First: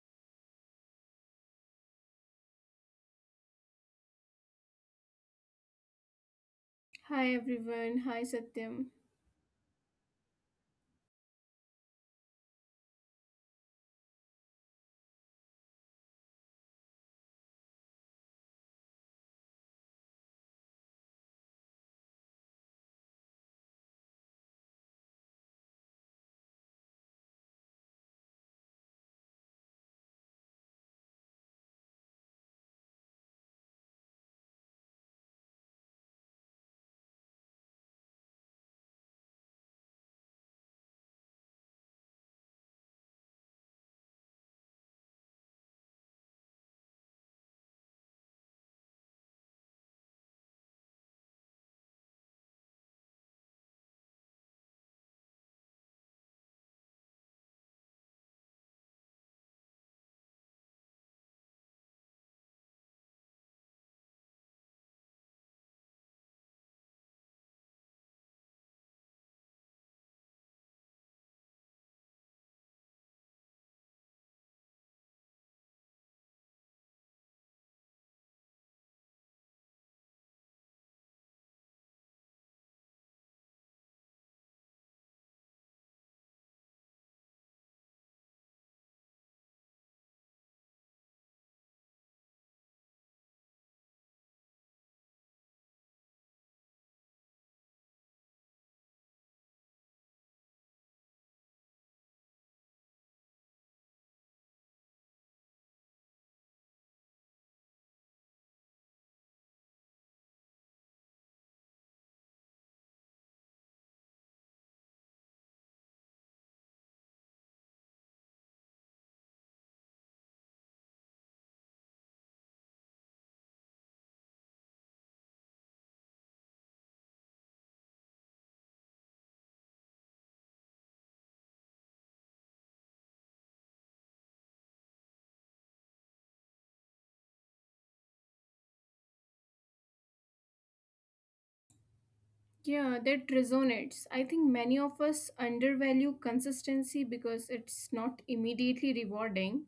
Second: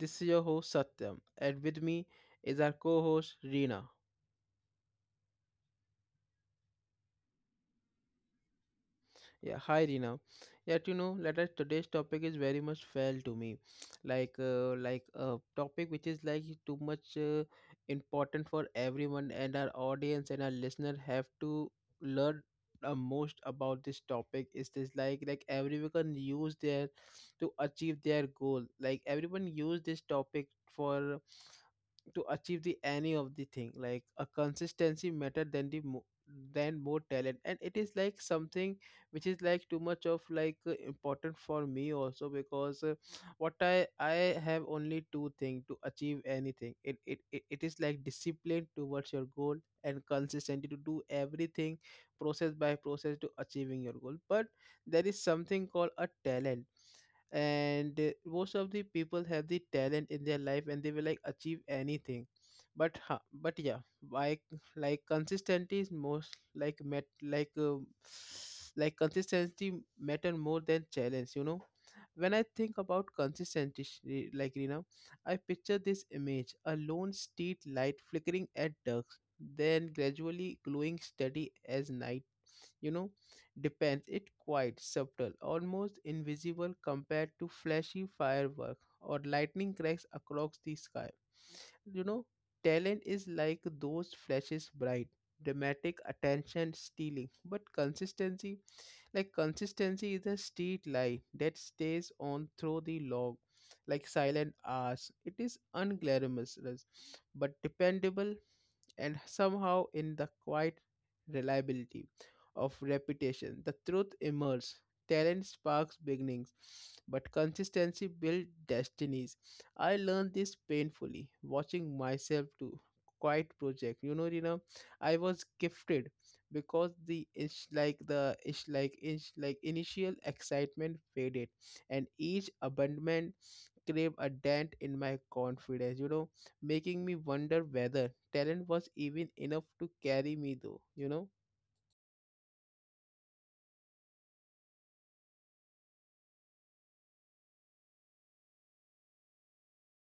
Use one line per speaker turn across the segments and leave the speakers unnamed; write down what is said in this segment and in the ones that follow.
this is your host Satyam and with me is our co-host Reena.
Hi everyone, hi Satyam.
Yeah, hi Rina. Yet let us today's topic is very much fail to me, like a topic which is like too much important for everyone and our audience and our listener have to learn the most about this topic. Is this like everyone can use their to achieve their goal? Like everyone use this topic for to achieve the any of the thing like a consistency matter than than more talent, and it is like something which is like too much of like important for me also because what I have only two thing to achieve anything it is like discipline towards your goal and consistency to do everything process by process to achieving your goal. But there is something called a talent, and most of the people have the talent in their life and they will like achieve anything, but but yeah, like like consistency is most like met like consistency matter more than challenge. When I think about consistency, like I picture this image: a lone street light flickering at dusk, then gradually glowing steady as night you know Depends it quite subtle, almost invisible compared to flashy firework or lightning cracks across the sky you know Talent is like those flashes: bright, dramatic, attention stealing. But consistency is a street light that stays on through the log, like silent hours. It is unglamorous, but dependable, and somehow in the quiet reliability of reputation, the truth emerges. Talent sparks beginnings, but consistency builds destinies. I learned this painfully, watching myself do quite project. You know, Rina, I was gifted, because the inch like initial excitement faded, and each abandonment gave a dent in my confidence. Making me wonder whether talent was even enough to carry me though.
Yeah, that resonates. I think many of us undervalue consistency because it's not immediately rewarding.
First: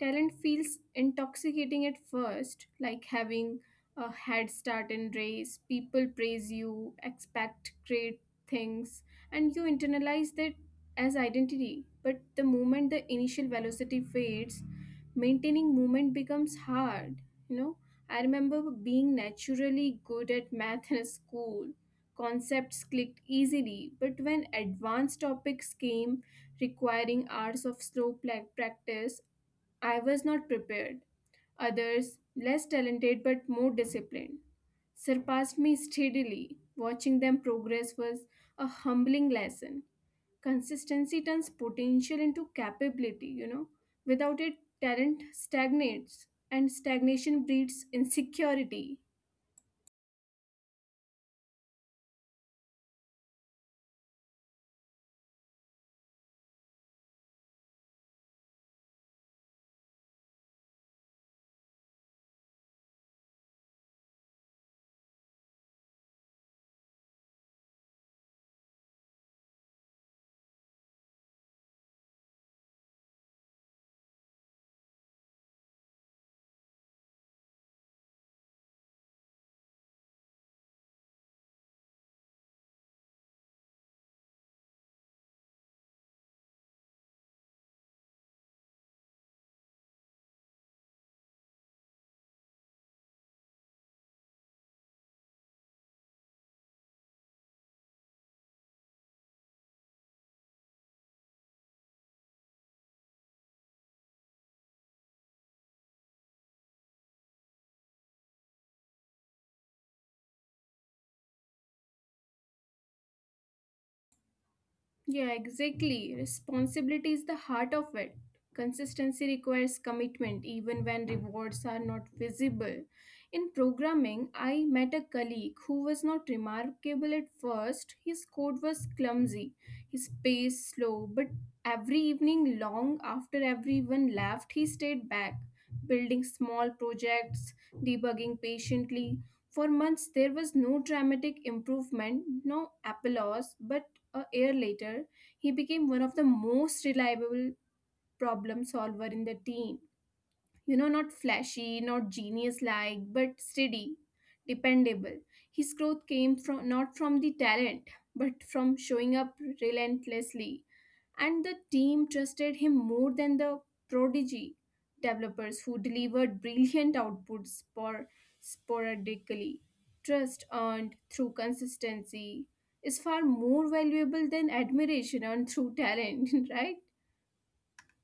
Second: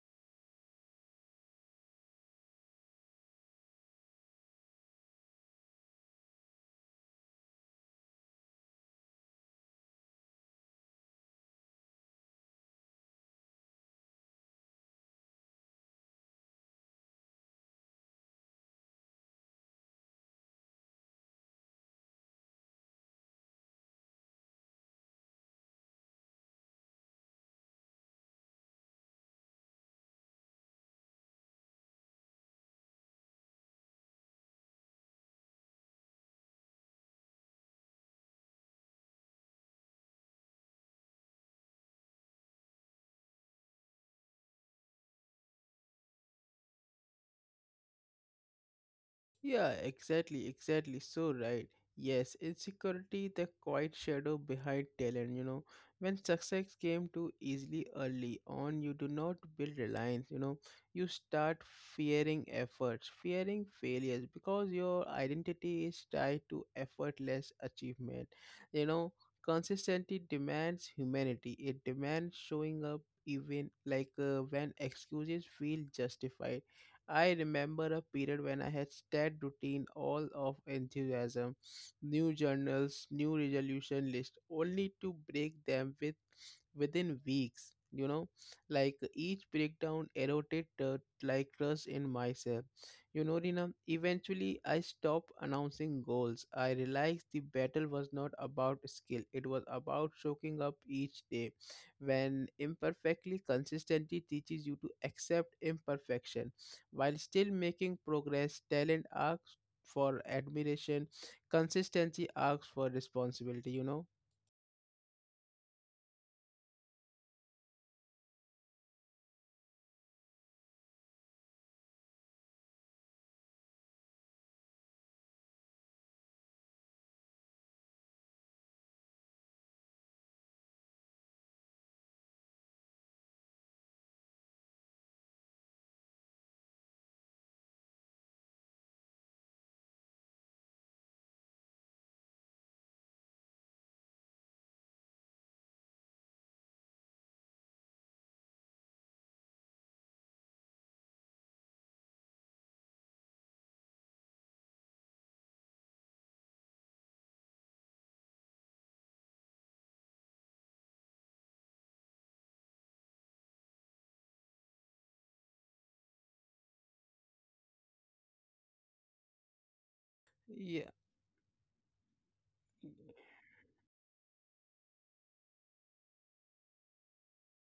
Talent feels intoxicating at first, like having a head start in race. People praise you, expect great things, and you internalize that as identity. But the moment the initial velocity fades, maintaining movement becomes hard, you know. I remember being naturally good at math in school. Concepts clicked easily, but when advanced topics came requiring hours of slow practice, I was not prepared. Others, less talented but more disciplined, surpassed me steadily. Watching them progress was a humbling lesson. Consistency turns potential into capability. Without it, talent stagnates, and stagnation breeds insecurity.
Yeah, exactly, exactly. So right. Yes, insecurity, the quiet shadow behind talent, you know. When success came too easily early on, you do not build reliance, you know. You start fearing efforts, fearing failures because your identity is tied to effortless achievement. You know, consistency demands humanity. It demands showing up even like when excuses feel justified. I remember a period when I had stared routine all of enthusiasm, new journals, new resolution list, only to break them within weeks. Like each breakdown eroded like trust in myself, you know, Rina. Eventually I stopped announcing goals. I realized the battle was not about skill, it was about soaking up each day. When imperfectly, consistency teaches you to accept imperfection while still making progress. Talent asks for admiration, consistency asks for responsibility.
Yeah, exactly. Responsibility is the heart of it. Consistency requires commitment even when rewards are not visible. In programming, I met a colleague who was not remarkable at first. His code was clumsy, his pace slow, but every evening, long after everyone left, he stayed back, building small projects, debugging patiently. For months, there was no dramatic improvement, no applause, but a year later, he became one of the most reliable problem solver in the team, not flashy, not genius like, but steady, dependable. His growth came from not from the talent, but from showing up relentlessly. And the team trusted him more than the prodigy developers who delivered brilliant outputs sporadically. Trust earned
Yeah.
through consistency is far more valuable than admiration earned through talent, right?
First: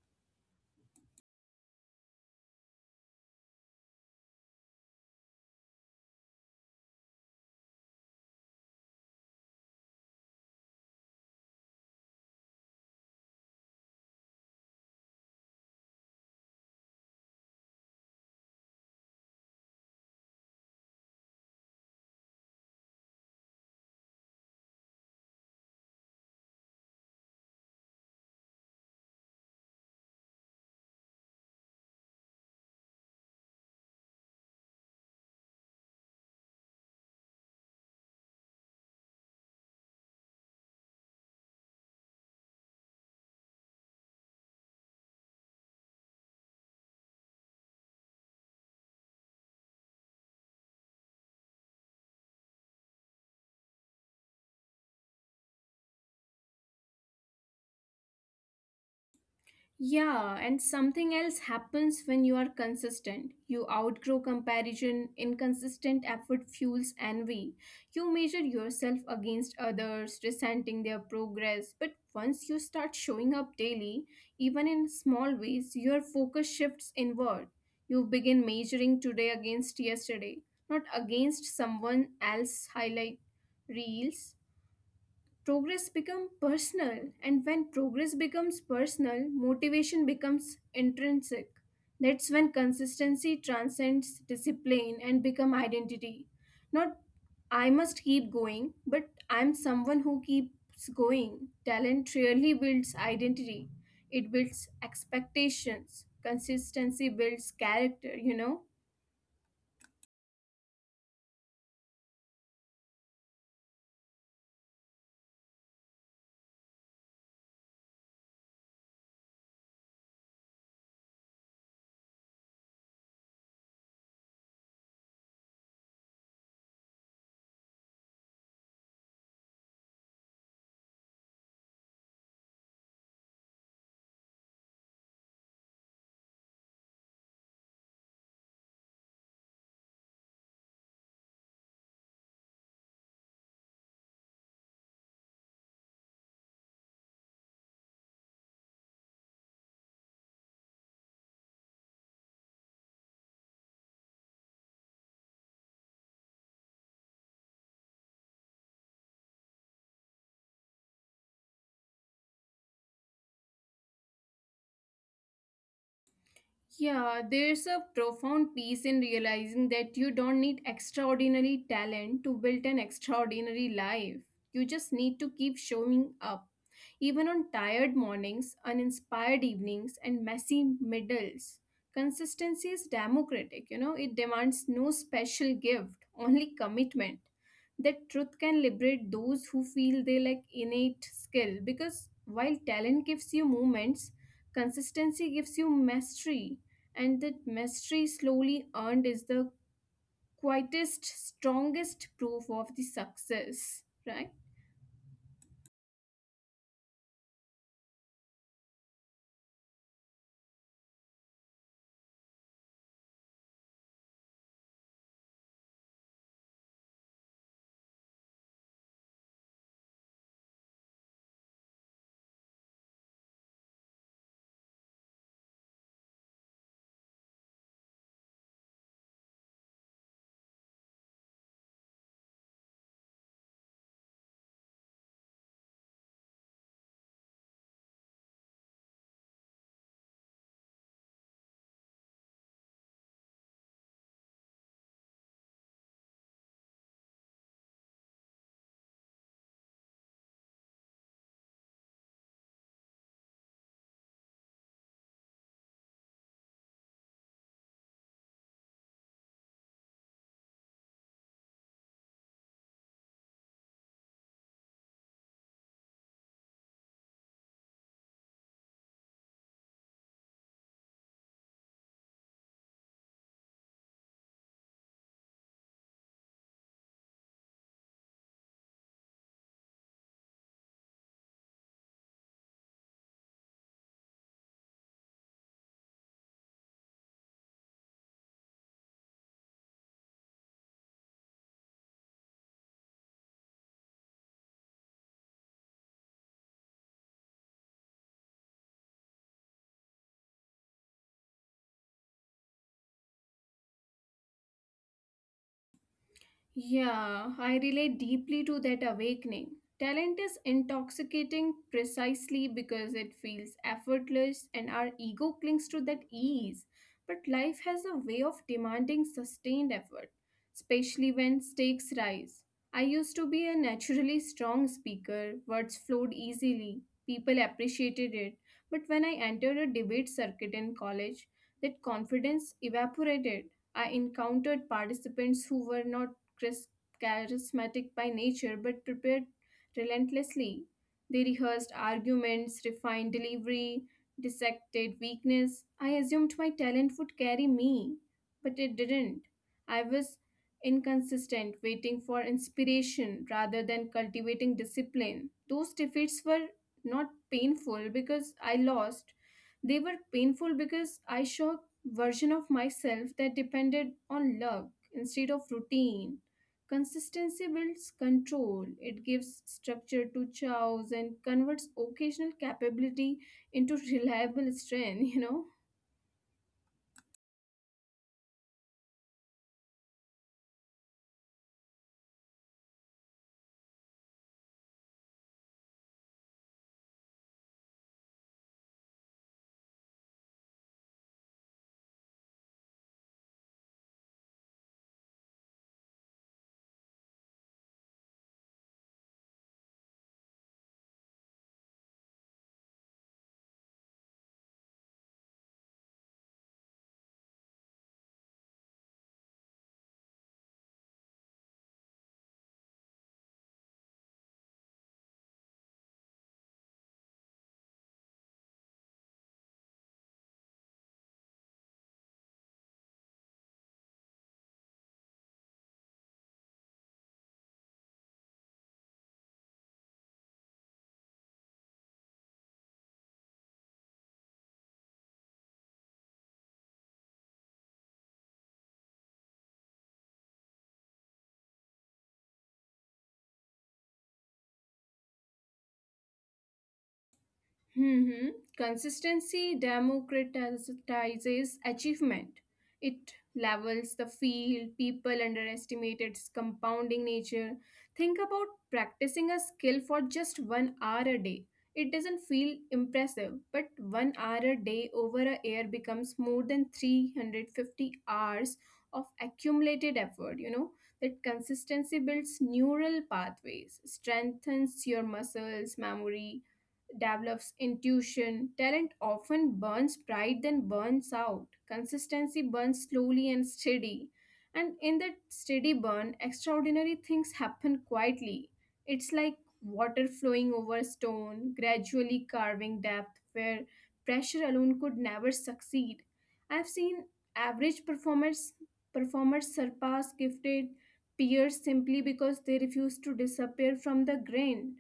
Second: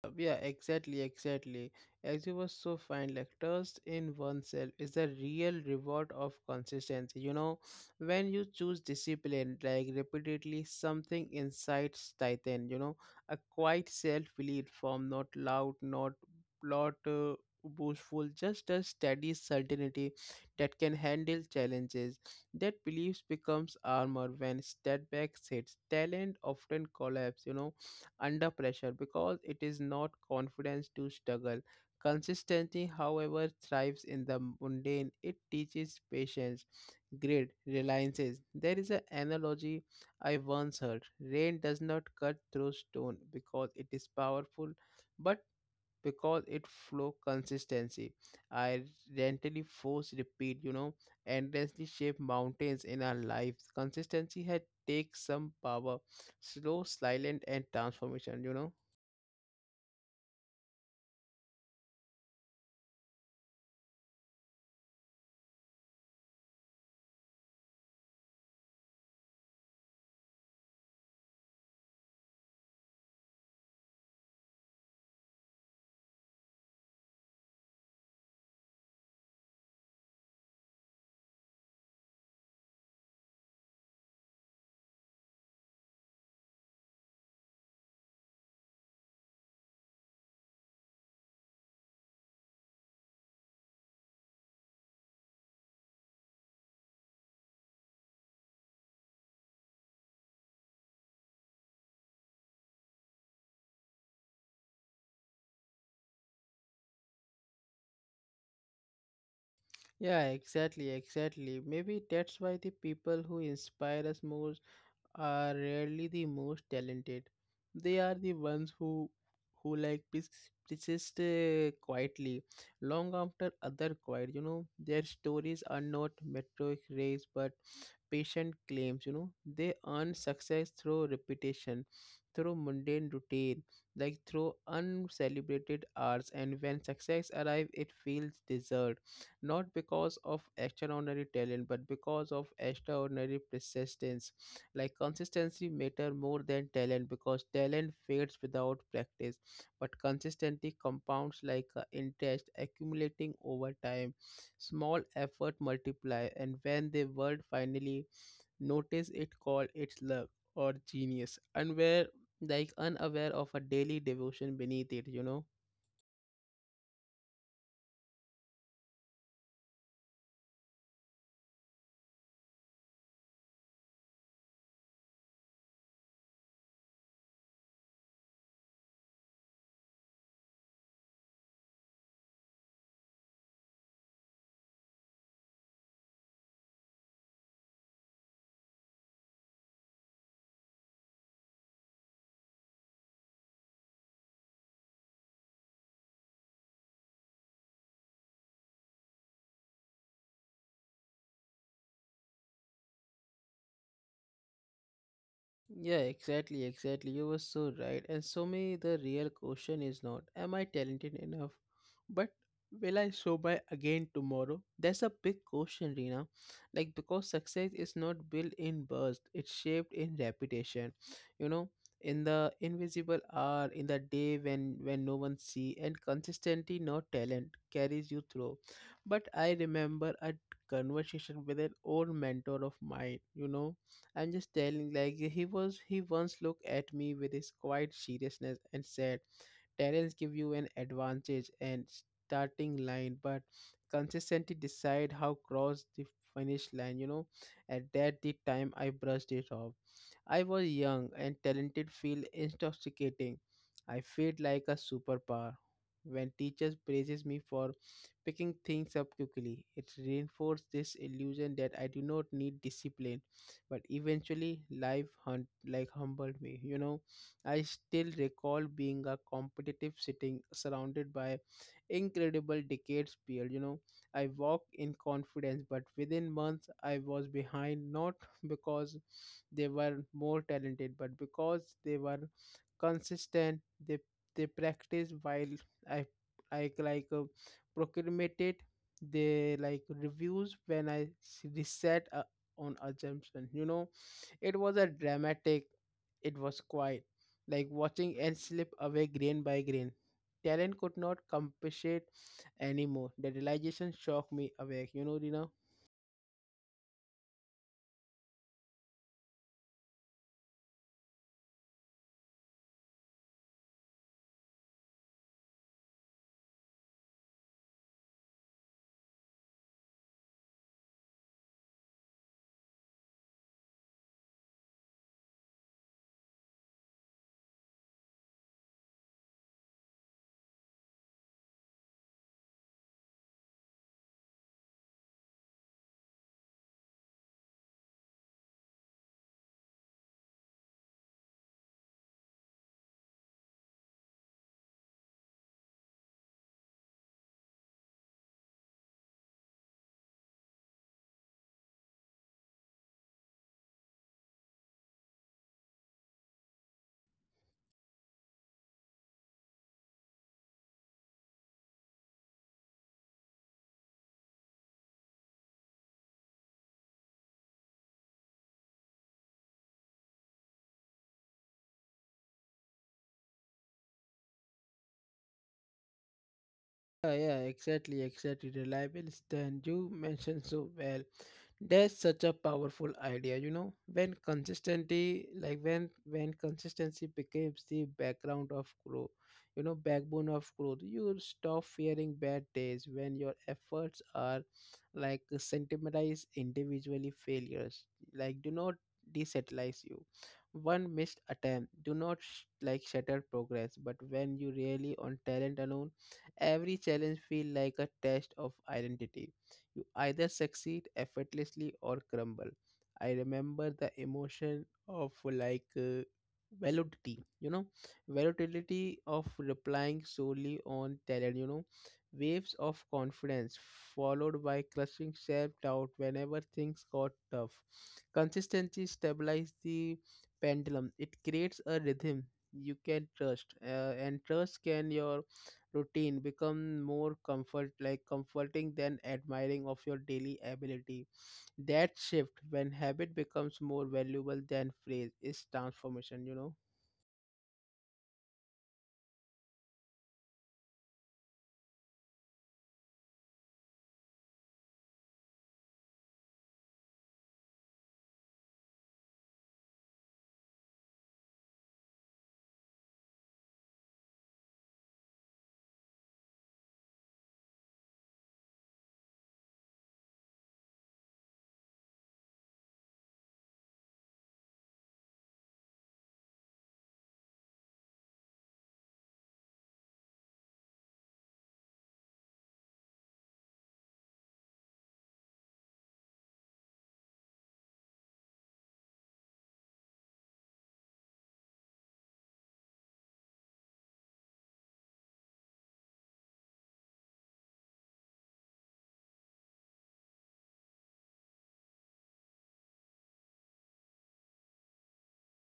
Yeah, exactly, exactly. As you were so fine, like trust in oneself is the real reward of consistency. When you choose discipline, like repeatedly, something inside tighten. A quiet self-belief form, not loud, not boastful, just a steady certainty that can handle challenges. That belief becomes armor when setbacks hits. Talent often collapse, under pressure because it is not confidence to struggle. Consistency, however, thrives in the mundane. It teaches patience, grit, reliances. There is an analogy I once heard: rain does not cut through stone because it is powerful, but because it flow consistency. I gently force repeat, endlessly shape mountains in our lives. Consistency had takes some power, slow, silent, and transformation.
Yeah, and something else happens when you are consistent. You outgrow comparison, inconsistent effort fuels envy. You measure yourself against others, resenting their progress. But once you start showing up daily, even in small ways, your focus shifts inward. You begin measuring today against yesterday, not against someone else's highlight reels. Progress becomes personal, and when progress becomes personal, motivation becomes intrinsic. That's when consistency transcends discipline and become identity. Not I must keep going, but I'm someone who keeps going. Talent really builds identity, it builds expectations. Consistency builds character.
Yeah, exactly, exactly. Maybe that's why the people who inspire us most are rarely the most talented. They are the ones who like persist, quietly, long after other quiet. You know, their stories are not metric race but patient claims. They earn success through repetition, through mundane routine, like through uncelebrated hours. And when success arrives, it feels deserved, not because of extraordinary talent, but because of extraordinary persistence. Like consistency matter more than talent, because talent fades without practice, but consistency compounds like interest accumulating over time. Small effort multiply, and when the world finally notice, it call it luck or genius, and were like unaware of a daily devotion beneath it.
Yeah, there's a profound peace in realizing that you don't need extraordinary talent to build an extraordinary life. You just need to keep showing up, even on tired mornings, uninspired evenings, and messy middles. Consistency is democratic. It demands no special gift, only commitment. That truth can liberate those who feel they lack innate skill because while talent gives you moments, consistency gives you mastery, and that mastery slowly earned is the quietest, strongest proof of the success, right?
Yeah, exactly, exactly. You were so right. And so me, the real question is not, am I talented enough? But will I show by again tomorrow? That's a big question, Rina. Like because success is not built in burst, it's shaped in reputation. You know, in the invisible hour, in the day when no one see, and consistency, not talent, carries you through. But I remember a conversation with an old mentor of mine. I'm just telling, like, he once looked at me with his quiet seriousness and said, "Terrells give you an advantage and starting line, but consistently decide how cross the finish line." At that the time I brushed it off. I was young and talented feel intoxicating. I felt like a superpower. When teachers praises me for picking things up quickly, it reinforces this illusion that I do not need discipline. But eventually life hunt like humbled me. I still recall being a competitive sitting surrounded by incredible decades peer. I walked in confidence, but within months I was behind, not because they were more talented, but because they were consistent. They they practiced while i I like procrastinated. They like reviews when I reset on assumption. It was a dramatic, it was quiet, like watching and slip away grain by grain. Talent could not compensate anymore. The realization shocked me awake. You know, Rina?
Yeah, I relate deeply to that awakening. Talent is intoxicating precisely because it feels effortless and our ego clings to that ease. But life has a way of demanding sustained effort, especially when stakes rise. I used to be a naturally strong speaker, words flowed easily, people appreciated it. But when I entered a debate circuit in college, that confidence evaporated. I encountered participants who were not chris- charismatic by nature but prepared relentlessly. They rehearsed arguments, refined delivery, dissected weakness. I assumed my talent would carry me, but it didn't. I was inconsistent, waiting for inspiration rather than cultivating discipline. Those defeats were not painful because I lost. They were painful because I saw a version of myself that depended on luck instead of routine. Consistency builds control. It gives structure to chows and converts occasional capability into reliable strength.
Yeah, yeah, exactly, exactly. Reliable stand you mentioned so well. That's such a powerful idea. When consistency, like when consistency becomes the background of growth, backbone of growth, you stop fearing bad days when your efforts are like sentimentalized individually failures. Like do not desatellize you. One missed attempt do not like shatter progress, but when you really on talent alone, every challenge feels like a test of identity. You either succeed effortlessly or crumble. I remember the emotion of like validity, volatility of replying solely on talent, waves of confidence followed by crushing self-doubt whenever things got tough. Consistency stabilizes the pendulum. It creates a rhythm you can trust, and trust can your routine become more comforting than admiring of your daily ability. That shift, when habit becomes more valuable than phrase, is transformation.
Hmm. Consistency democratizes achievement. It levels the field, people underestimate its compounding nature. Think about practicing a skill for just 1 hour a day. It doesn't feel impressive, but 1 hour a day over a year becomes more than 350 hours of accumulated effort. That consistency builds neural pathways, strengthens your muscles, memory, develops intuition. Talent often burns bright, then burns out. Consistency burns slowly and steady. And in that steady burn, extraordinary things happen quietly. It's like water flowing over stone, gradually carving depth where pressure alone could never succeed. I've seen average performers surpass gifted peers simply because they refuse to disappear from the grain.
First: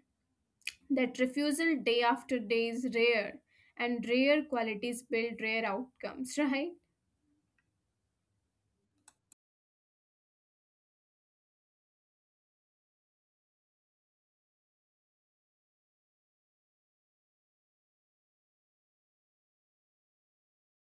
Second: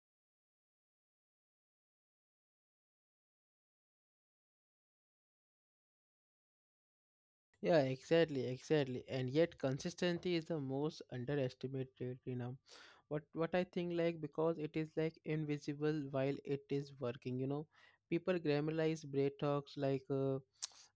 That refusal day after day is rare, and rare qualities build rare outcomes, right?
Yeah, exactly, exactly. And yet consistency is the most underestimated. You know what I think, like, because it is like invisible while it is working. People glamorize break talks, like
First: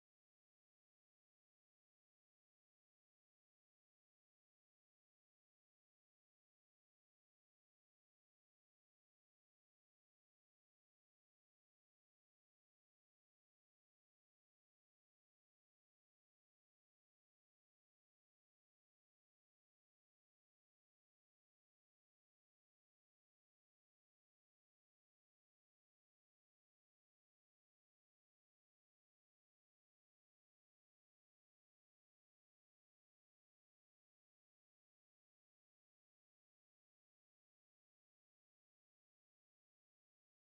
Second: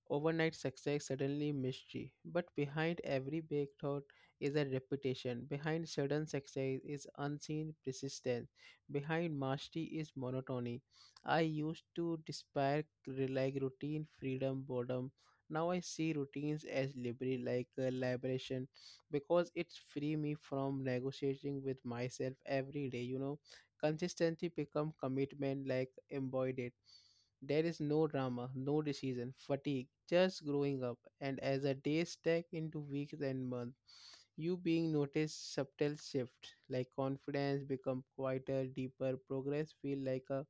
overnight success, suddenly mystery. But behind every big thought is a reputation. Behind sudden success is unseen persistence. Behind mastery is monotony. I used to despair like routine, freedom, boredom. Now I see routines as liberty, like liberation, because it's free me from negotiating with myself every day. Consistency become commitment, like embodied. There is no drama, no decision, fatigue, just growing up. And as a day stack into weeks and months, you being noticed subtle shift, like confidence become quieter, deeper, progress feel like a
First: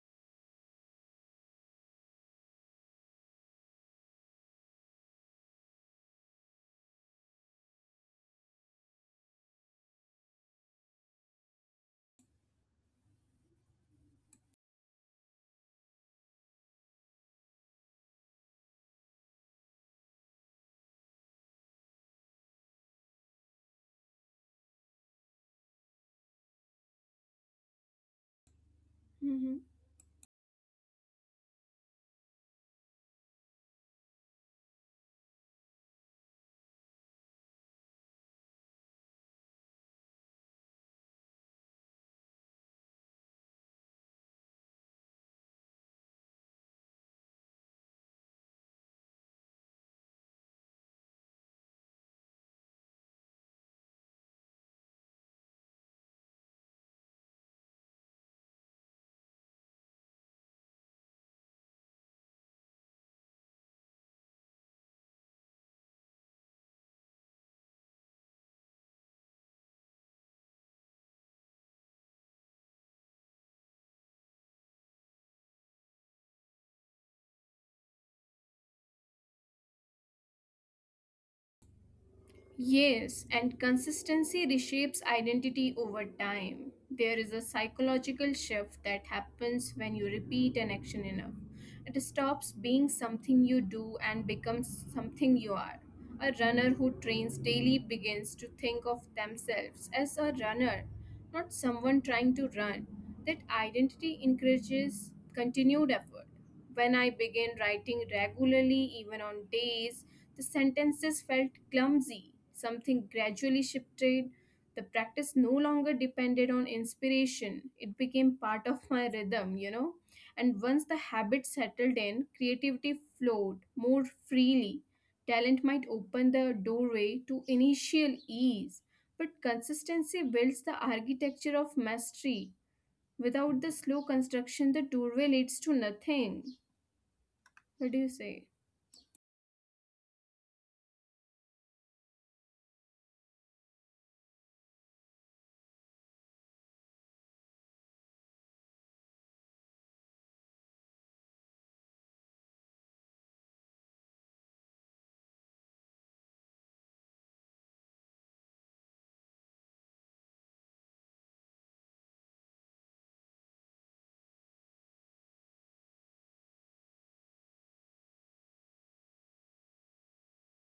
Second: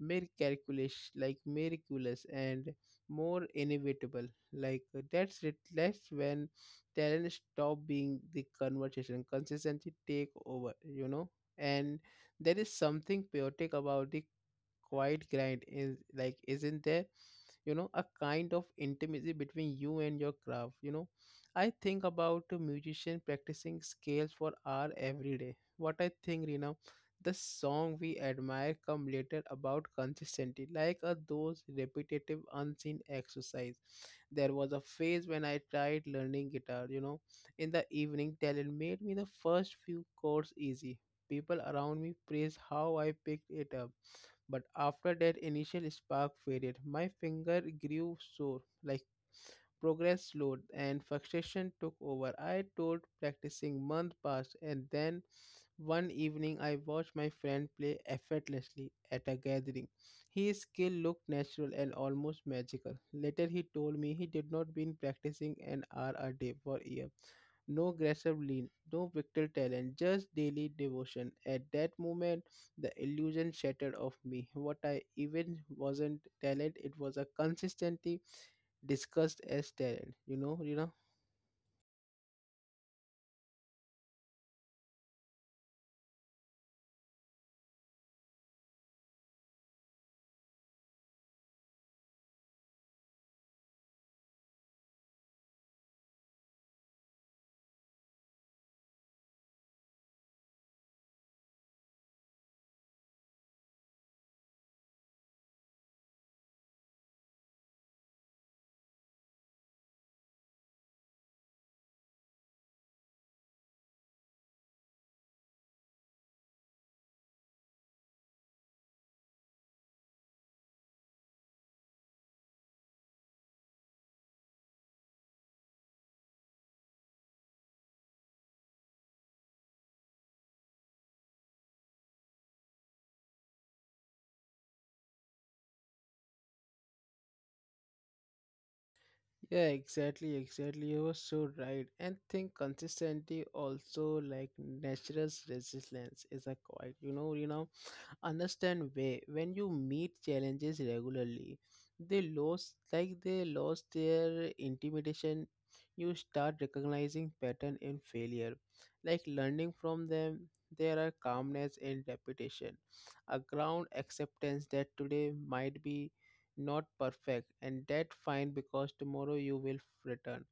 mere calculation, like miraculous and more inevitable. Like that's it. That's when talent stop being the conversation. Consistency take over. And there is something chaotic about the quiet grind, is like isn't there? A kind of intimacy between you and your craft. I think about a musician practicing scales for hour every day. What I think, Rina, the song we admire come later about consistency, like a those repetitive unseen exercise. There was a phase when I tried learning guitar. In the evening, talent made me the first few chords easy. People around me praised how I picked it up, but after that initial spark faded, my finger grew sore, like progress slowed and frustration took over. I told practicing month passed, and then one evening I watched my friend play effortlessly at a gathering. His skill looked natural and almost magical. Later he told me he did not been practicing an hour a day for years, no aggressive lean, no pictorial talent, just daily devotion. At that moment, the illusion shattered of me. What I even wasn't talent, it was a consistently discussed as talent.
Yes, and consistency reshapes identity over time. There is a psychological shift that happens when you repeat an action enough. It stops being something you do and becomes something you are. A runner who trains daily begins to think of themselves as a runner, not someone trying to run. That identity encourages continued effort. When I began writing regularly, even on days the sentences felt clumsy. Something gradually shifted. The practice no longer depended on inspiration. It became part of my rhythm. And once the habit settled in, creativity flowed more freely. Talent might open the doorway to initial ease, but consistency builds the architecture of mastery. Without the slow construction, the doorway leads to nothing. What do you say?
Yeah, exactly, exactly. You were so right. And think consistency also like natural resilience is a quite. Understand way, when you meet challenges regularly, they lost, like they lost their intimidation. You start recognizing pattern in failure, like learning from them. There are calmness and repetition, a ground acceptance that today might be not perfect and that fine because tomorrow you will return.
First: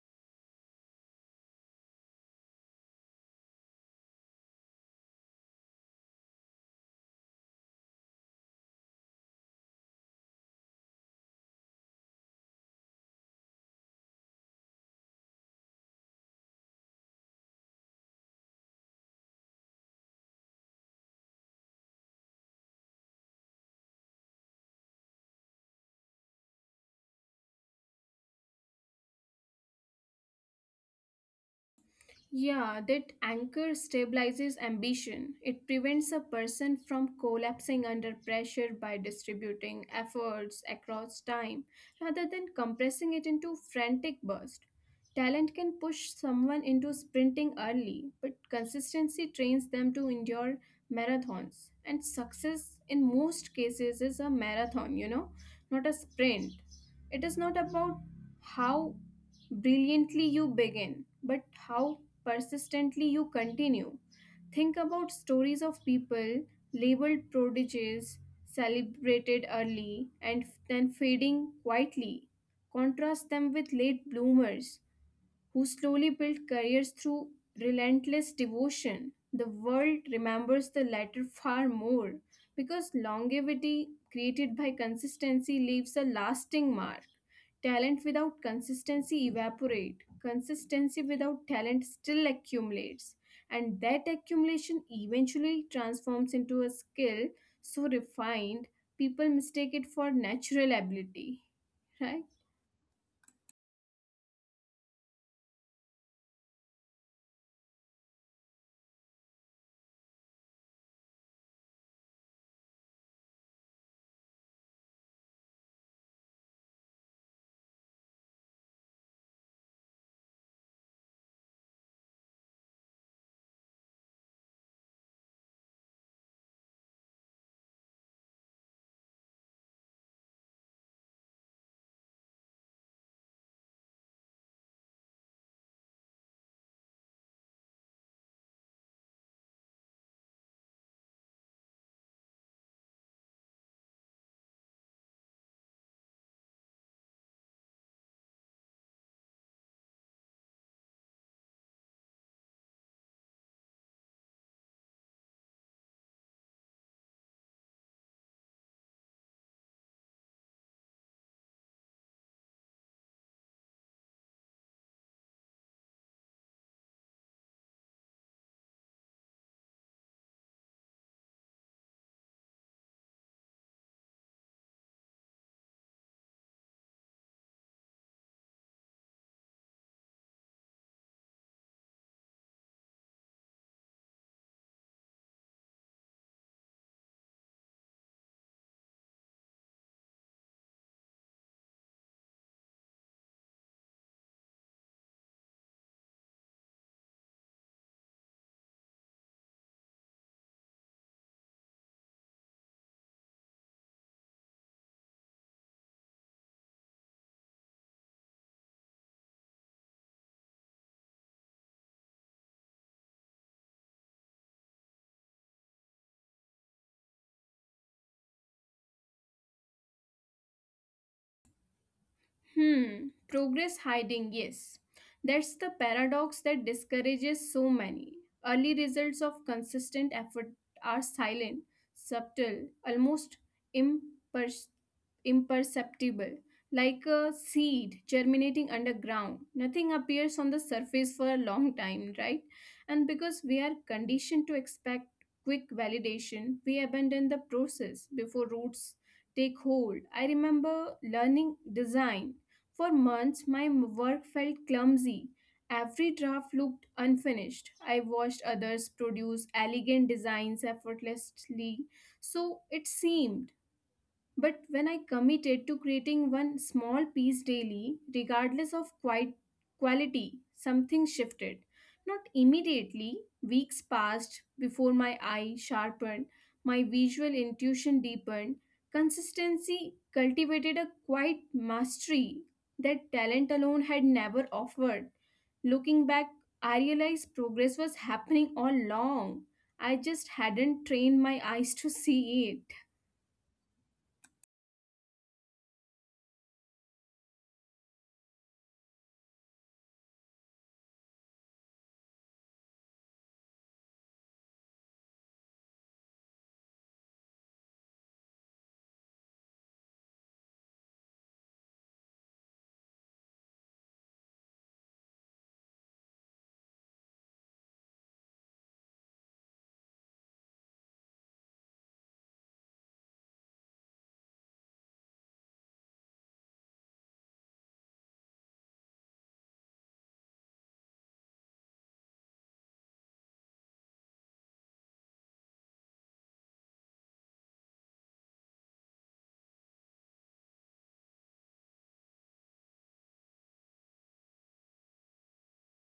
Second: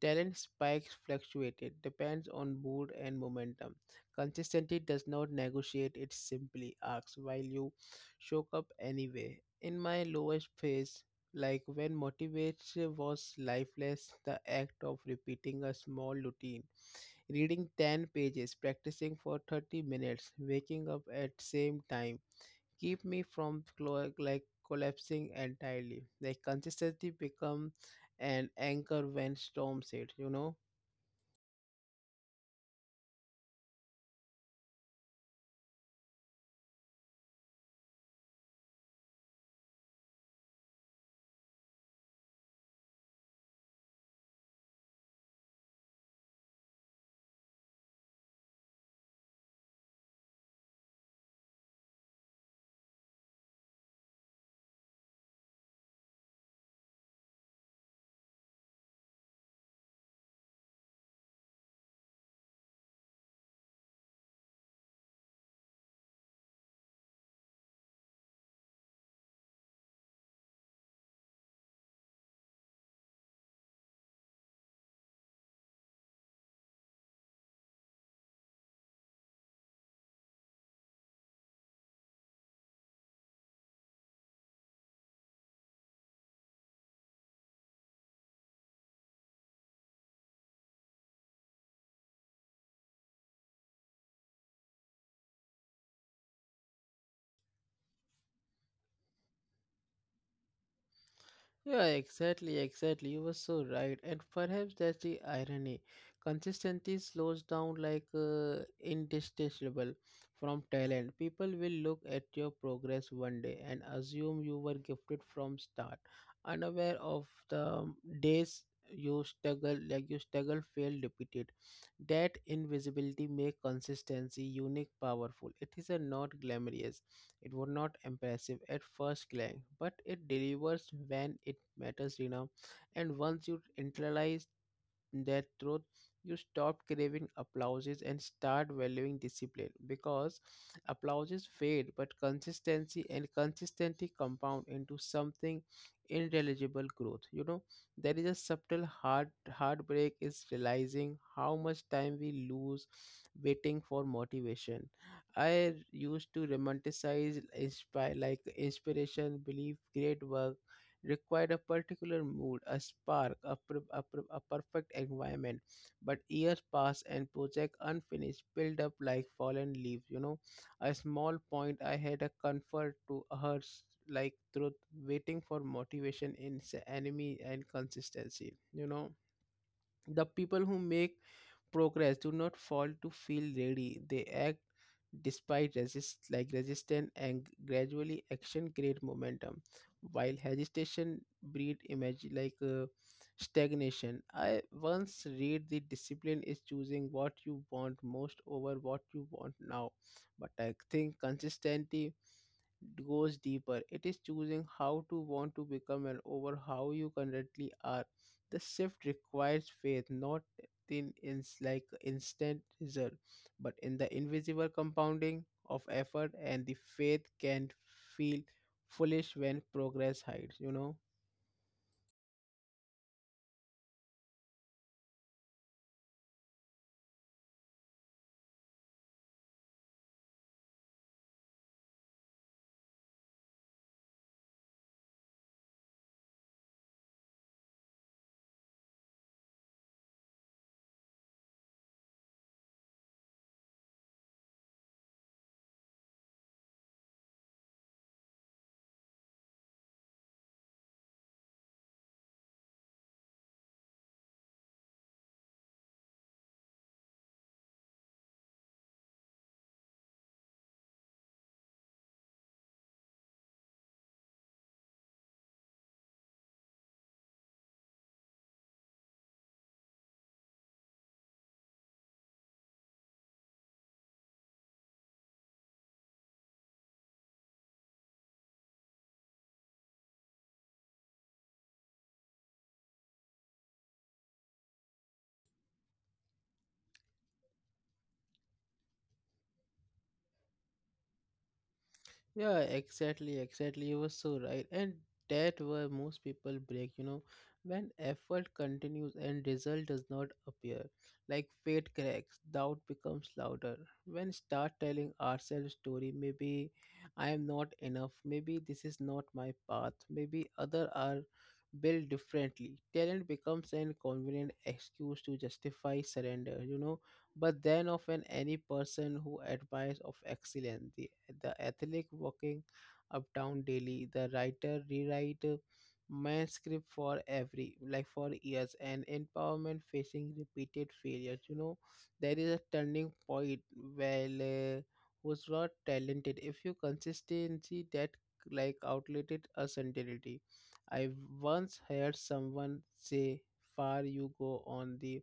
Talent spikes fluctuated, depends on mood and momentum. Consistency does not negotiate, it simply asks while you show up anyway. In my lowest phase, like when motivation was lifeless, the act of repeating a small routine, reading 10 pages, practicing for 30 minutes, waking up at same time, keep me from collapsing entirely. Like consistency become an anchor when storms hit, you know?
Yeah, that anchor stabilizes ambition. It prevents a person from collapsing under pressure by distributing efforts across time rather than compressing it into frantic bursts. Talent can push someone into sprinting early, but consistency trains them to endure marathons. And success in most cases is a marathon, not a sprint. It is not about how brilliantly you begin, but how persistently you continue. Think about stories of people labeled prodigies, celebrated early, and then fading quietly. Contrast them with late bloomers who slowly built careers through relentless devotion. The world remembers the latter far more because longevity created by consistency leaves a lasting mark. Talent without consistency evaporate. Consistency without talent still accumulates. And that accumulation eventually transforms into a skill so refined people mistake it for natural ability.
Yeah,
Right?
exactly, exactly. You were so right. And perhaps that's the irony. Consistency slows down like indistinguishable from talent. People will look at your progress one day and assume you were gifted from start, unaware of the days you struggle, like you struggle, fail, repeated. That invisibility make consistency unique, powerful. It is a not glamorous. It was not impressive at first glance, but it delivers when it matters enough. And once you internalize that truth, you stop craving applauses and start valuing discipline because applauses fade, but consistency compound into something intelligible growth. There is a subtle heartbreak is realizing how much time we lose waiting for motivation. I used to romanticize inspire like inspiration, believe great work required a particular mood, a spark, a perfect environment. But years pass and project unfinished, build up like fallen leaves. You know, a small point I had a comfort to her, like truth, waiting for motivation in enemy and consistency. You know, the people who make progress do not fall to feel ready. They act despite resistance, and gradually action create momentum while hesitation breed image like stagnation. I once read the discipline is choosing what you want most over what you want now, but I think consistency goes deeper. It is choosing how to want to become and over how you currently are. The shift requires faith, not thin is like instant result, but in the invisible compounding of effort, and the faith can feel foolish when progress hides, you know.
Hmm, progress hiding, yes. That's the paradox that discourages so many. Early results of consistent effort are silent, subtle, almost imper- imperceptible, like a seed germinating underground. Nothing appears on the surface for a long time, right? And because we are conditioned to expect quick validation, we abandon the process before roots take hold. I remember learning design for months, my work felt clumsy. Every draft looked unfinished. I watched others produce elegant designs effortlessly, so it seemed. But when I committed to creating one small piece daily, regardless of quite quality, something shifted. Not immediately, weeks passed before my eye sharpened, my visual intuition deepened. Consistency cultivated a quiet mastery that talent alone had never offered. Looking back, I realized progress was happening all along. I just hadn't trained my eyes to see it.
Yeah, exactly, exactly. You were so right. And that where most people break, you know, when effort continues and result does not appear, like fate cracks, doubt becomes louder. When start telling ourselves story, maybe I am not enough, maybe this is not my path, maybe other are built differently. Talent becomes an convenient excuse to justify surrender, you know. But then often any person who admires of excellence, the athlete walking uptown daily, the writer rewrite manuscript for every like for years, and empowerment facing repeated failures. You know, there is a turning point where who's not talented if you consistency that like outdated a certainty. I once heard someone say, "Far you go on the."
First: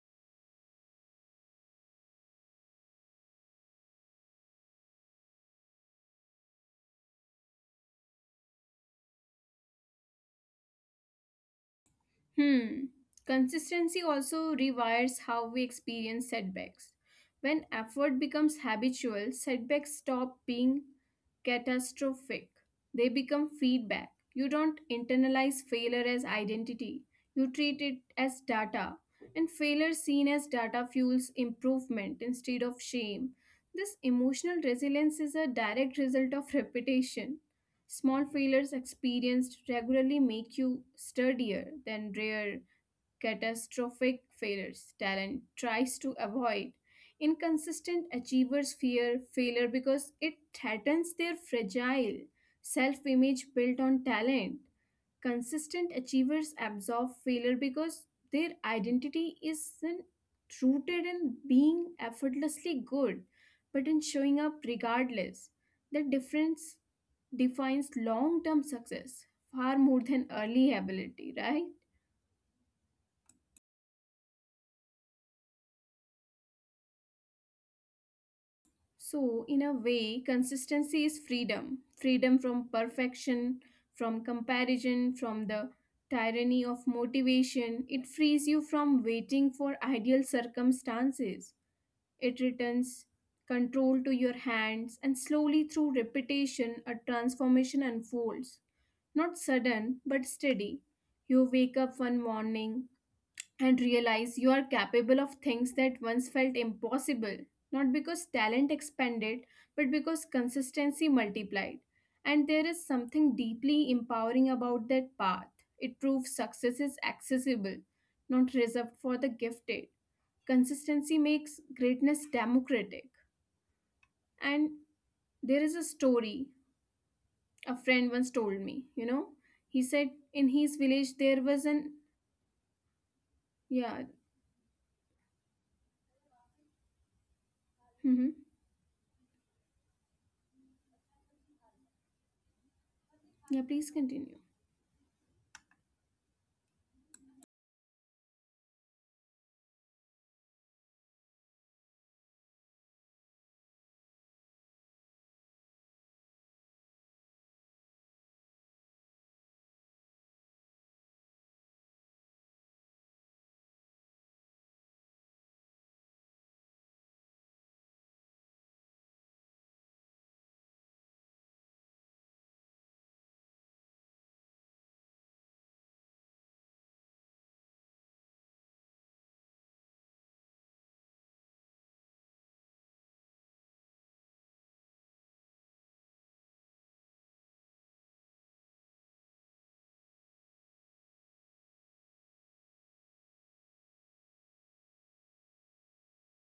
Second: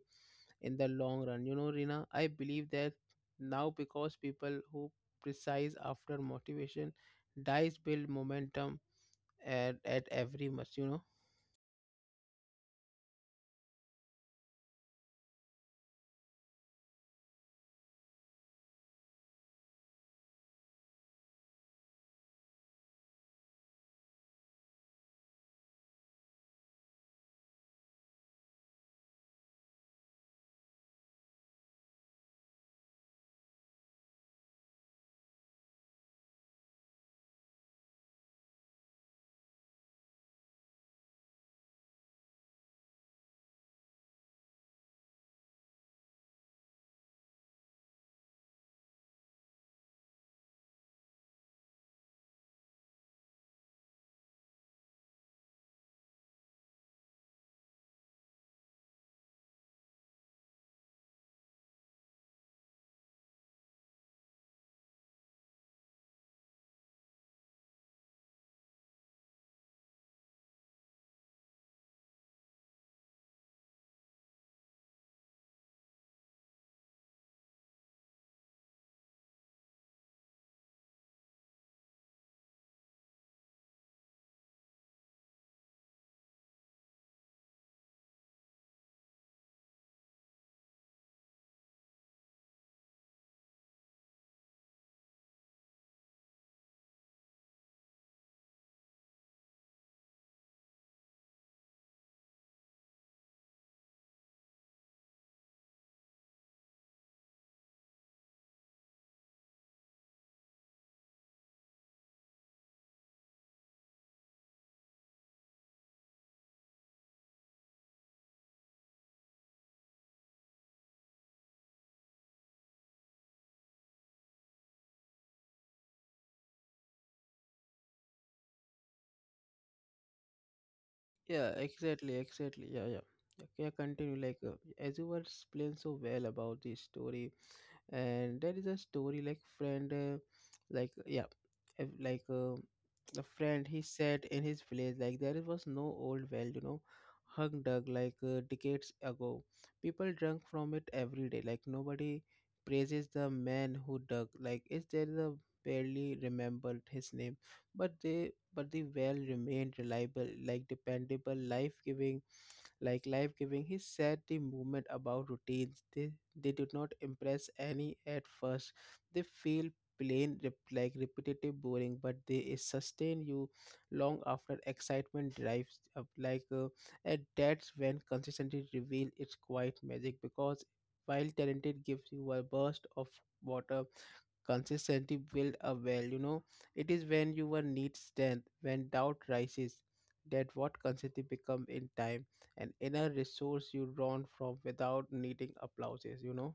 In the long run. You know, Rina, I believe that now because people who precise after motivation dies build momentum at every match, you know.
Hmm. Consistency also rewires how we experience setbacks. When effort becomes habitual, setbacks stop being catastrophic. They become feedback. You don't internalize failure as identity, you treat it as data. And failure seen as data fuels improvement instead of shame. This emotional resilience is a direct result of repetition. Small failures experienced regularly make you sturdier than rare catastrophic failures talent tries to avoid. Inconsistent achievers fear failure because it threatens their fragile self image built on talent. Consistent achievers absorb failure because their identity isn't rooted in being effortlessly good but in showing up regardless. The difference defines long term success far more than early ability, right? So, in a way, consistency is freedom, freedom from perfection, from comparison, from the tyranny of motivation. It frees you from waiting for ideal circumstances. It returns control to your hands, and slowly through repetition, a transformation unfolds. Not sudden, but steady. You wake up one morning and realize you are capable of things that once felt impossible, not because talent expanded, but because consistency multiplied. And there is something deeply empowering about that path. It proves success is accessible, not reserved for the gifted. Consistency makes greatness democratic. And there is a story a friend once told me. He said in his village there
Yeah,
was an.
exactly, exactly. Yeah, yeah. Yeah,
Yeah.
continue. Like as you were explained so well about this story, and
Hmm.
there is a story like friend like yeah, if, like a friend,
Yeah,
he
please
said in
continue.
his village like there was no old well, you know, hung dug like decades ago. People drank from it every day, like nobody praises the man who dug, like is there the barely remembered his name, but they but the well remained reliable, like dependable, life-giving, like life giving. He said the movement about routines, they do not impress any at first. They feel plain, repetitive, boring, but they sustain you long after excitement drives up. Like, and that's when consistency reveals its quiet magic because while talented gives you a burst of water, consistency build a well, you know. It is when you were need strength, when doubt rises, that what consistency become in time, an inner resource you drawn from without needing applauses, you know.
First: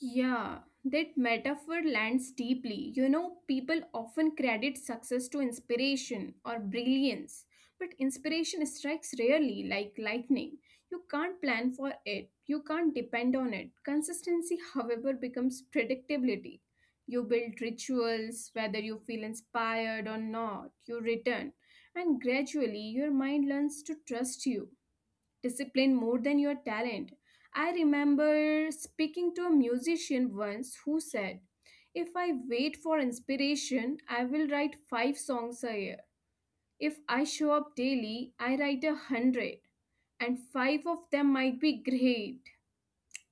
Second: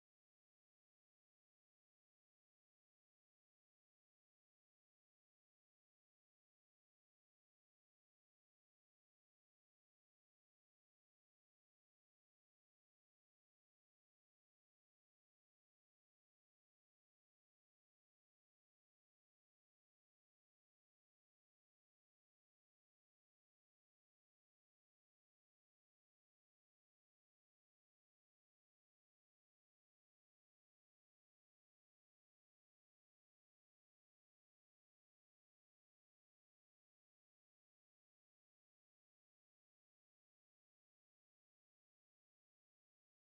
Yeah, that metaphor lands deeply. People often credit success to inspiration or brilliance, but inspiration strikes rarely like lightning. You can't plan for it, you can't depend on it. Consistency, however, becomes predictability. You build rituals, whether you feel inspired or not, you return, and gradually your mind learns to trust you discipline more than your talent. I remember speaking to a musician once who said, If I wait for inspiration, I will write five songs a year. If I show up daily, I write 100, and five of them might be great.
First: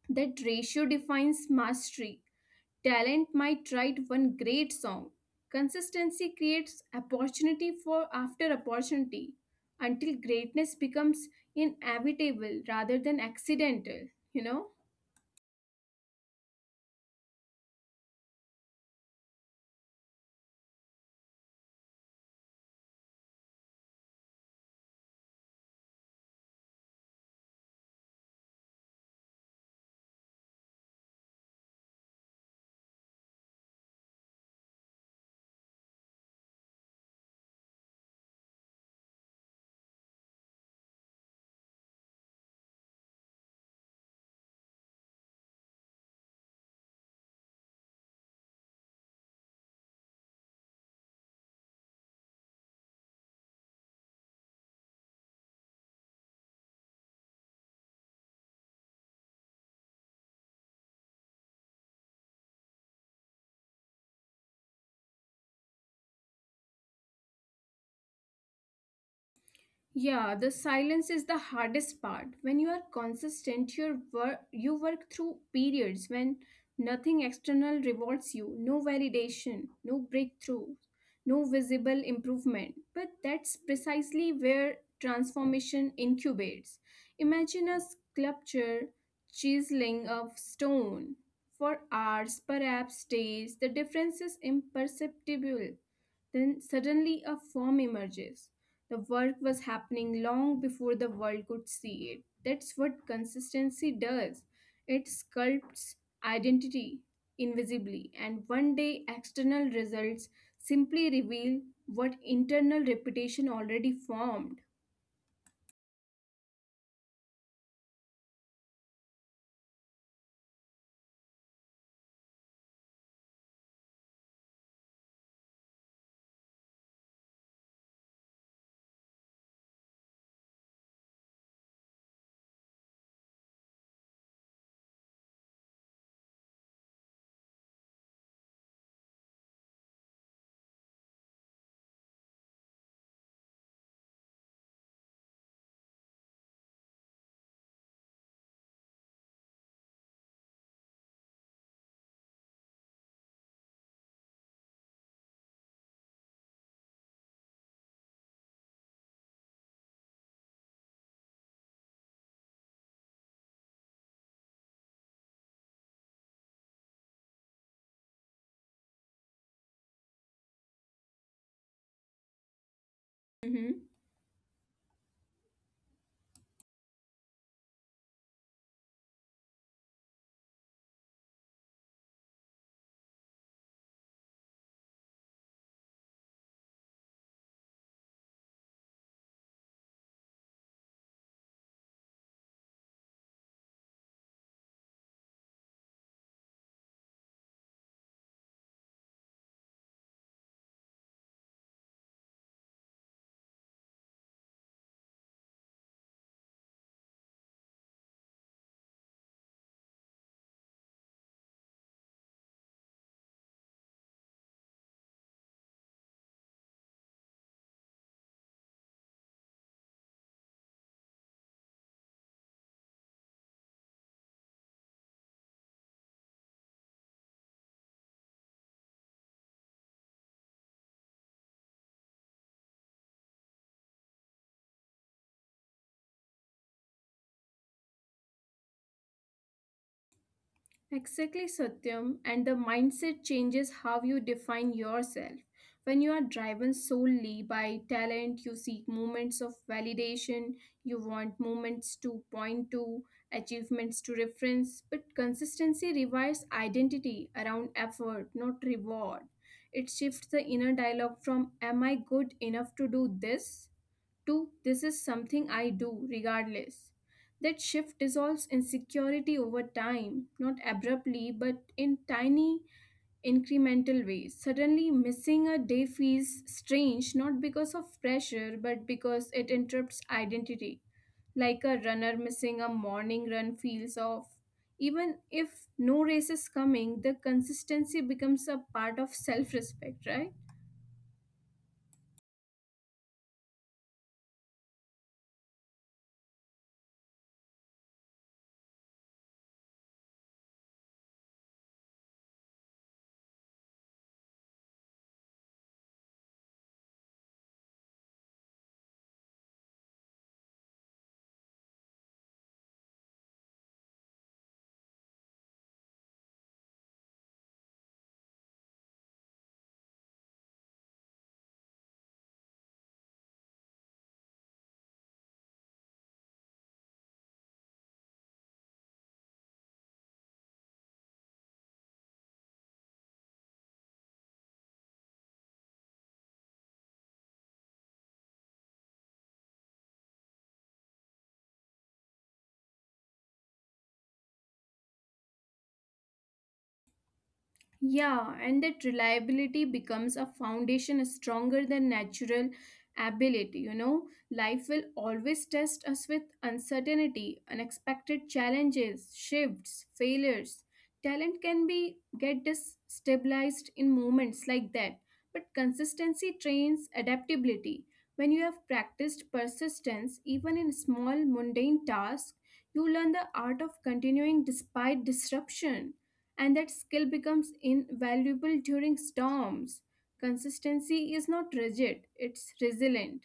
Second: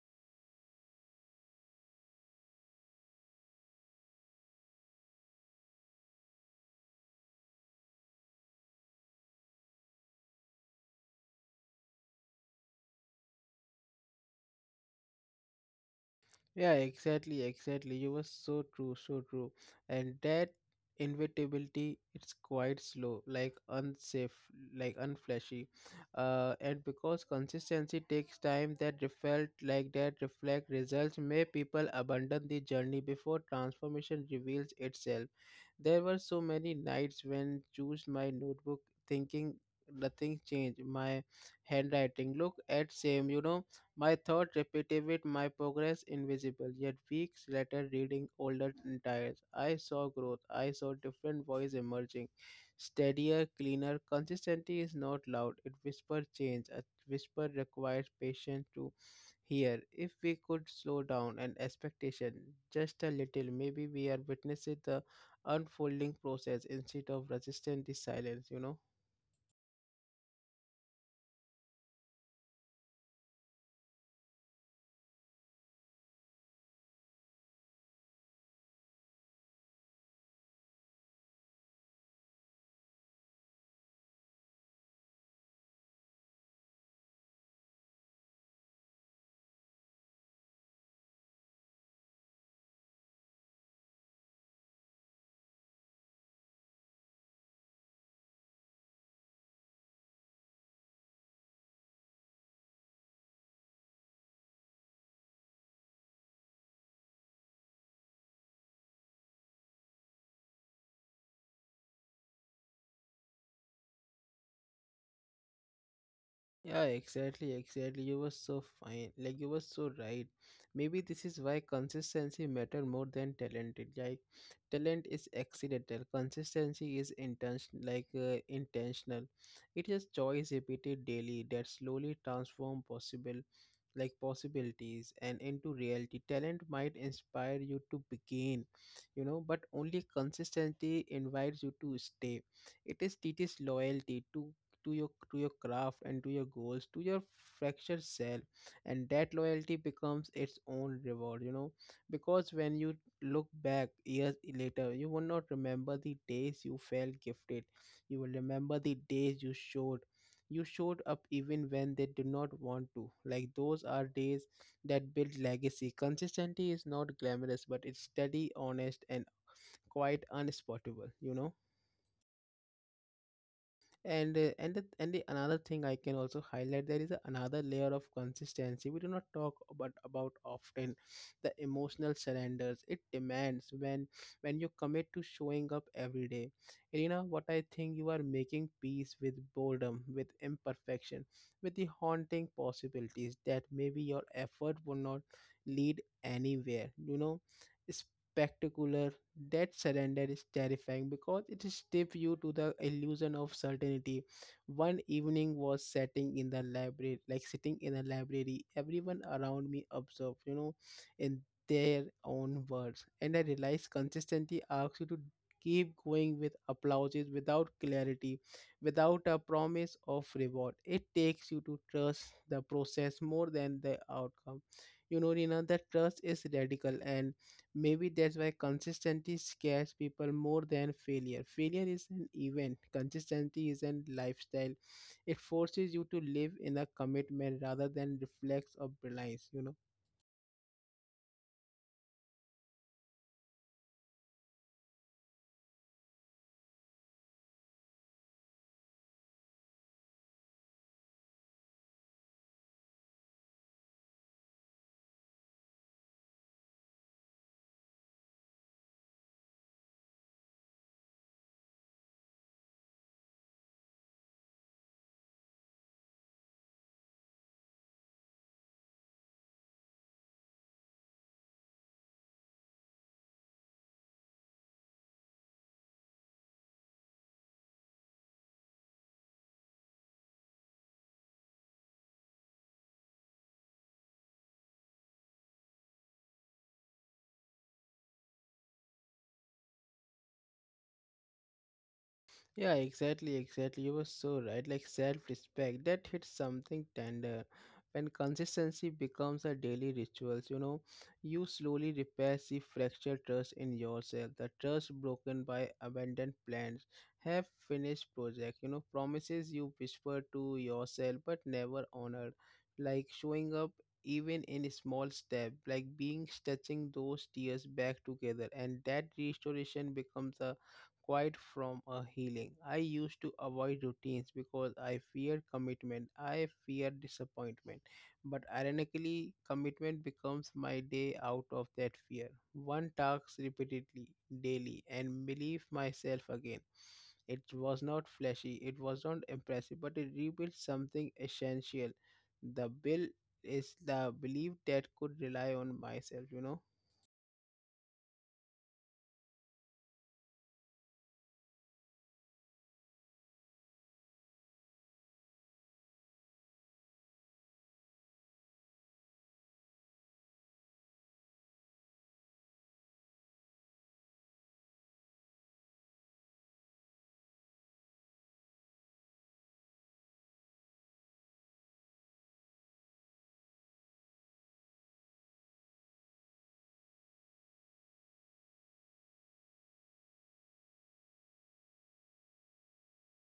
That ratio defines mastery. Talent might write one great song. Consistency creates opportunity for after opportunity until greatness becomes inevitable rather than accidental, you know?
Yeah, exactly, exactly. You were so true, so true. And that inevitability, it's quite slow, like unsafe, like unflashy. And because consistency takes time, that felt like that reflect results. May people abandon the journey before transformation reveals itself. There were so many nights when choose my notebook, thinking nothing changed. My handwriting look at same, you know, my thought repeated with my progress invisible, yet weeks later reading older entires. I saw growth. I saw different voice emerging. Steadier, cleaner, consistency is not loud. It whispers change. A whisper requires patience to hear. If we could slow down and expectation just a little, maybe we are witnessing the unfolding process instead of resisting the silence, you know.
Yeah, the silence is the hardest part. When you are consistent, you work through periods when nothing external rewards you, no validation, no breakthrough, no visible improvement. But that's precisely where transformation incubates. Imagine a sculpture chiseling of stone for hours, perhaps days. The difference is imperceptible. Then suddenly a form emerges. The work was happening long before the world could see it. That's what consistency does. It sculpts identity invisibly, and one day external results simply reveal what internal reputation already formed.
Yeah, exactly, exactly. You were so fine. Like you were so right. Maybe this is why consistency matter more than talented. Like talent is accidental. Consistency is intention like intentional. It is choice repeated daily that slowly transform possible like possibilities and into reality. Talent might inspire you to begin, you know, but only consistency invites you to stay. It is teaches loyalty to to your craft and to your goals, to your fractured self, and that loyalty becomes its own reward, you know. Because when you look back years later, you will not remember the days you felt gifted. You will remember the days you showed up even when they did not want to. Like those are days that build legacy. Consistency is not glamorous, but it's steady, honest, and quite unspotable, you know.
Mhm.
And uh, and the, and the another thing I can also highlight, there is another layer of consistency we do not talk about often: the emotional surrenders it demands. When you commit to showing up every day, Irina, what I think, you are making peace with boredom, with imperfection, with the haunting possibilities that maybe your effort will not lead anywhere, you know, spectacular. That surrender is terrifying because it stiff you to the illusion of certainty. One evening was sitting in the library, Everyone around me observed, you know, in their own words, and I realized consistency asks you to keep going with applauses without clarity, without a promise of reward. It takes you to trust the process more than the outcome, you know, Rina, that trust is radical. And maybe that's why consistency scares people more than failure. Failure is an event, consistency is a lifestyle. It forces you to live in a commitment rather than reflex or reliance, you know.
Exactly, Satyam. And the mindset changes how you define yourself. When you are driven solely by talent, you seek moments of validation, you want moments to point to, achievements to reference. But consistency revives identity around effort, not reward. It shifts the inner dialogue from, Am I good enough to do this? To this is something I do regardless. That shift dissolves insecurity over time, not abruptly, but in tiny incremental ways. Suddenly, missing a day feels strange not because of pressure, but because it interrupts identity. Like a runner missing a morning run feels off. Even if no race is coming, the consistency becomes a part of self respect, right?
Yeah, exactly, exactly. You were so right. Like self respect, that hits something tender. When consistency becomes a daily ritual, you know, you slowly repair the fractured trust in yourself. The trust broken by abandoned plans, have finished project, you know, promises you whisper to yourself but never honored. Like showing up even in small step, like being stitching those tears back together, and that restoration becomes a quite from a healing. I used to avoid routines because I feared commitment. I feared disappointment. But ironically, commitment becomes my day out of that fear. One task repeatedly, daily, and believe myself again. It was not flashy, it was not impressive, but it rebuilt something essential. The bill Is the belief that could rely on myself, you know.
Yeah, and that reliability becomes a foundation stronger than natural ability. Life will always test us with uncertainty, unexpected challenges, shifts, failures. Talent can be get destabilized in moments like that, but consistency trains adaptability. When you have practiced persistence, even in small mundane tasks, you learn the art of continuing despite disruption, and that skill becomes invaluable during storms. Consistency is not rigid, it's resilient.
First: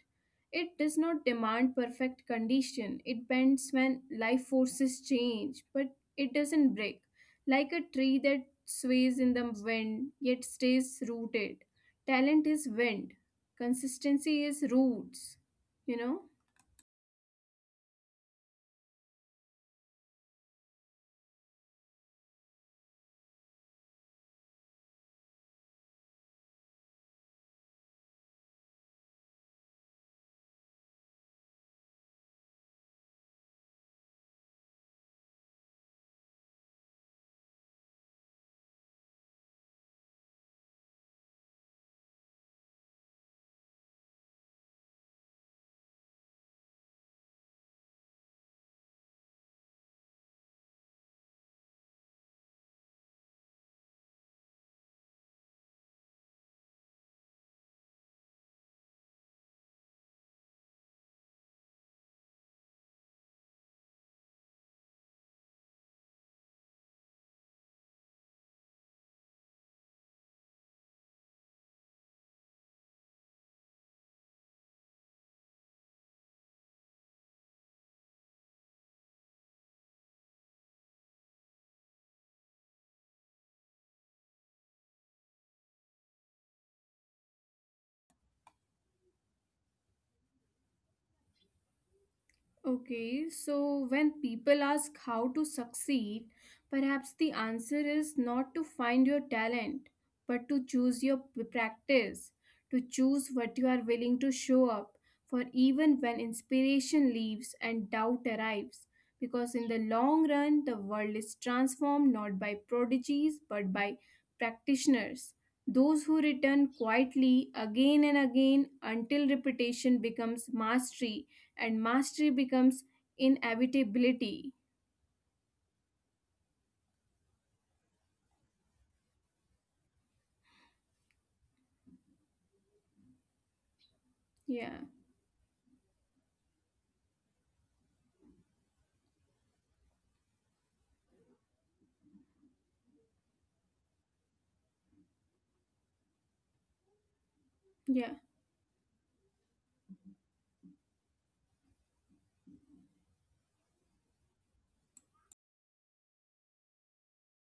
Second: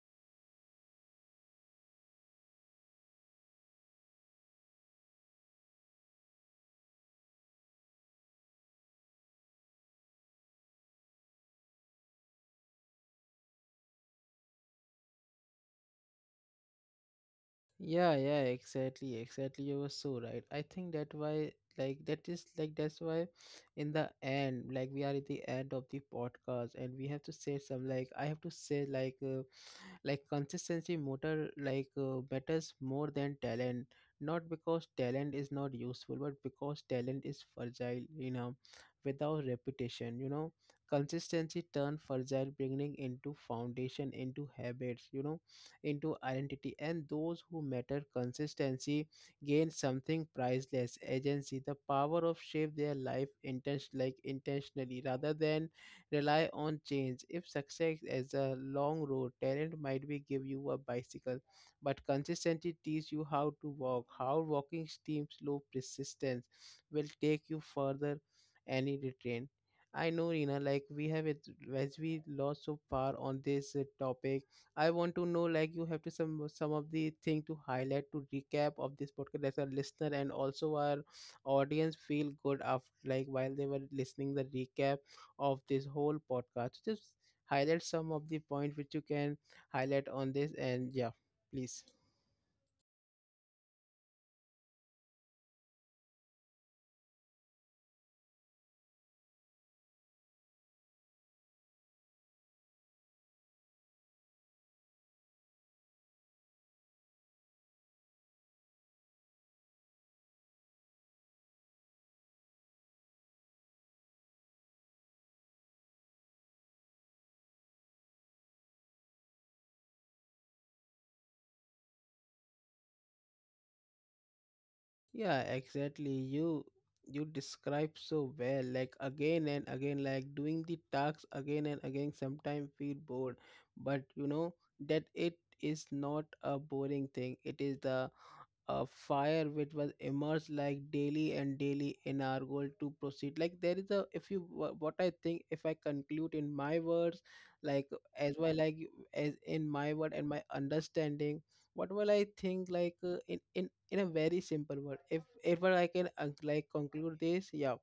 It does not demand perfect condition. It bends when life forces change, but it doesn't break. Like a tree that sways in the wind yet stays rooted. Talent is wind, consistency is roots, you know?
Yeah, yeah, exactly, exactly. You were so right. I think that why, like, that is like that's why, in the end, like, we are at the end of the podcast, and we have to say some, like I have to say like. Like consistency motor like matters more than talent, not because talent is not useful, but because talent is fragile, you know, without reputation, you know. Consistency turn fragile beginning into foundation, into habits, you know, into identity. And those who matter consistency gain something priceless: agency, the power of shape their life intention like intentionally rather than rely on change. If success is a long road, talent might be give you a bicycle, but consistency teach you how to walk. How walking steam slow persistence will take you further any retrain. I know, Rina, like we have it as we lost so far on this topic. I want to know, like, you have to some of the thing to highlight to recap of this podcast as a listener, and also our audience feel good after, like while they were listening the recap of this whole podcast. Just highlight some of the point which you can highlight on this, and yeah, please.
Okay, so when people ask how to succeed, perhaps the answer is not to find your talent, but to choose your practice, to choose what you are willing to show up for even when inspiration leaves and doubt arrives. Because in the long run, the world is transformed not by prodigies but by practitioners, those who return quietly again and again until repetition becomes mastery and mastery becomes inevitability.
Yeah, exactly. You describe so well, like again and again, like doing the tasks again and again, sometimes feel bored. But you know
Yeah,
that it is not a boring thing. It is the a fire which was immersed like daily and daily in our goal to proceed. Like there is a if you what I think, if I conclude in my words, like
yeah.
as well, like as in my word and my understanding, what will I think like in a very simple word, if I can like conclude this, yeah,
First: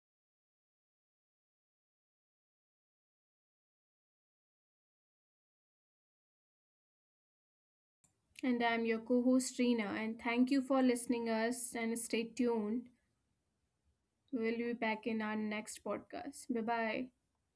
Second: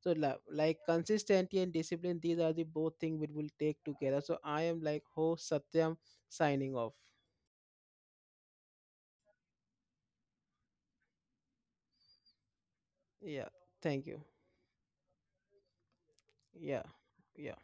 so like consistency and discipline, these are the both things which will take together. So I am like host Satyam, signing off.
And I'm your co-host Reena, and thank you for listening us and stay tuned.
Yeah, thank you.
We'll be back in our next podcast. Bye
Yeah,
bye.
yeah.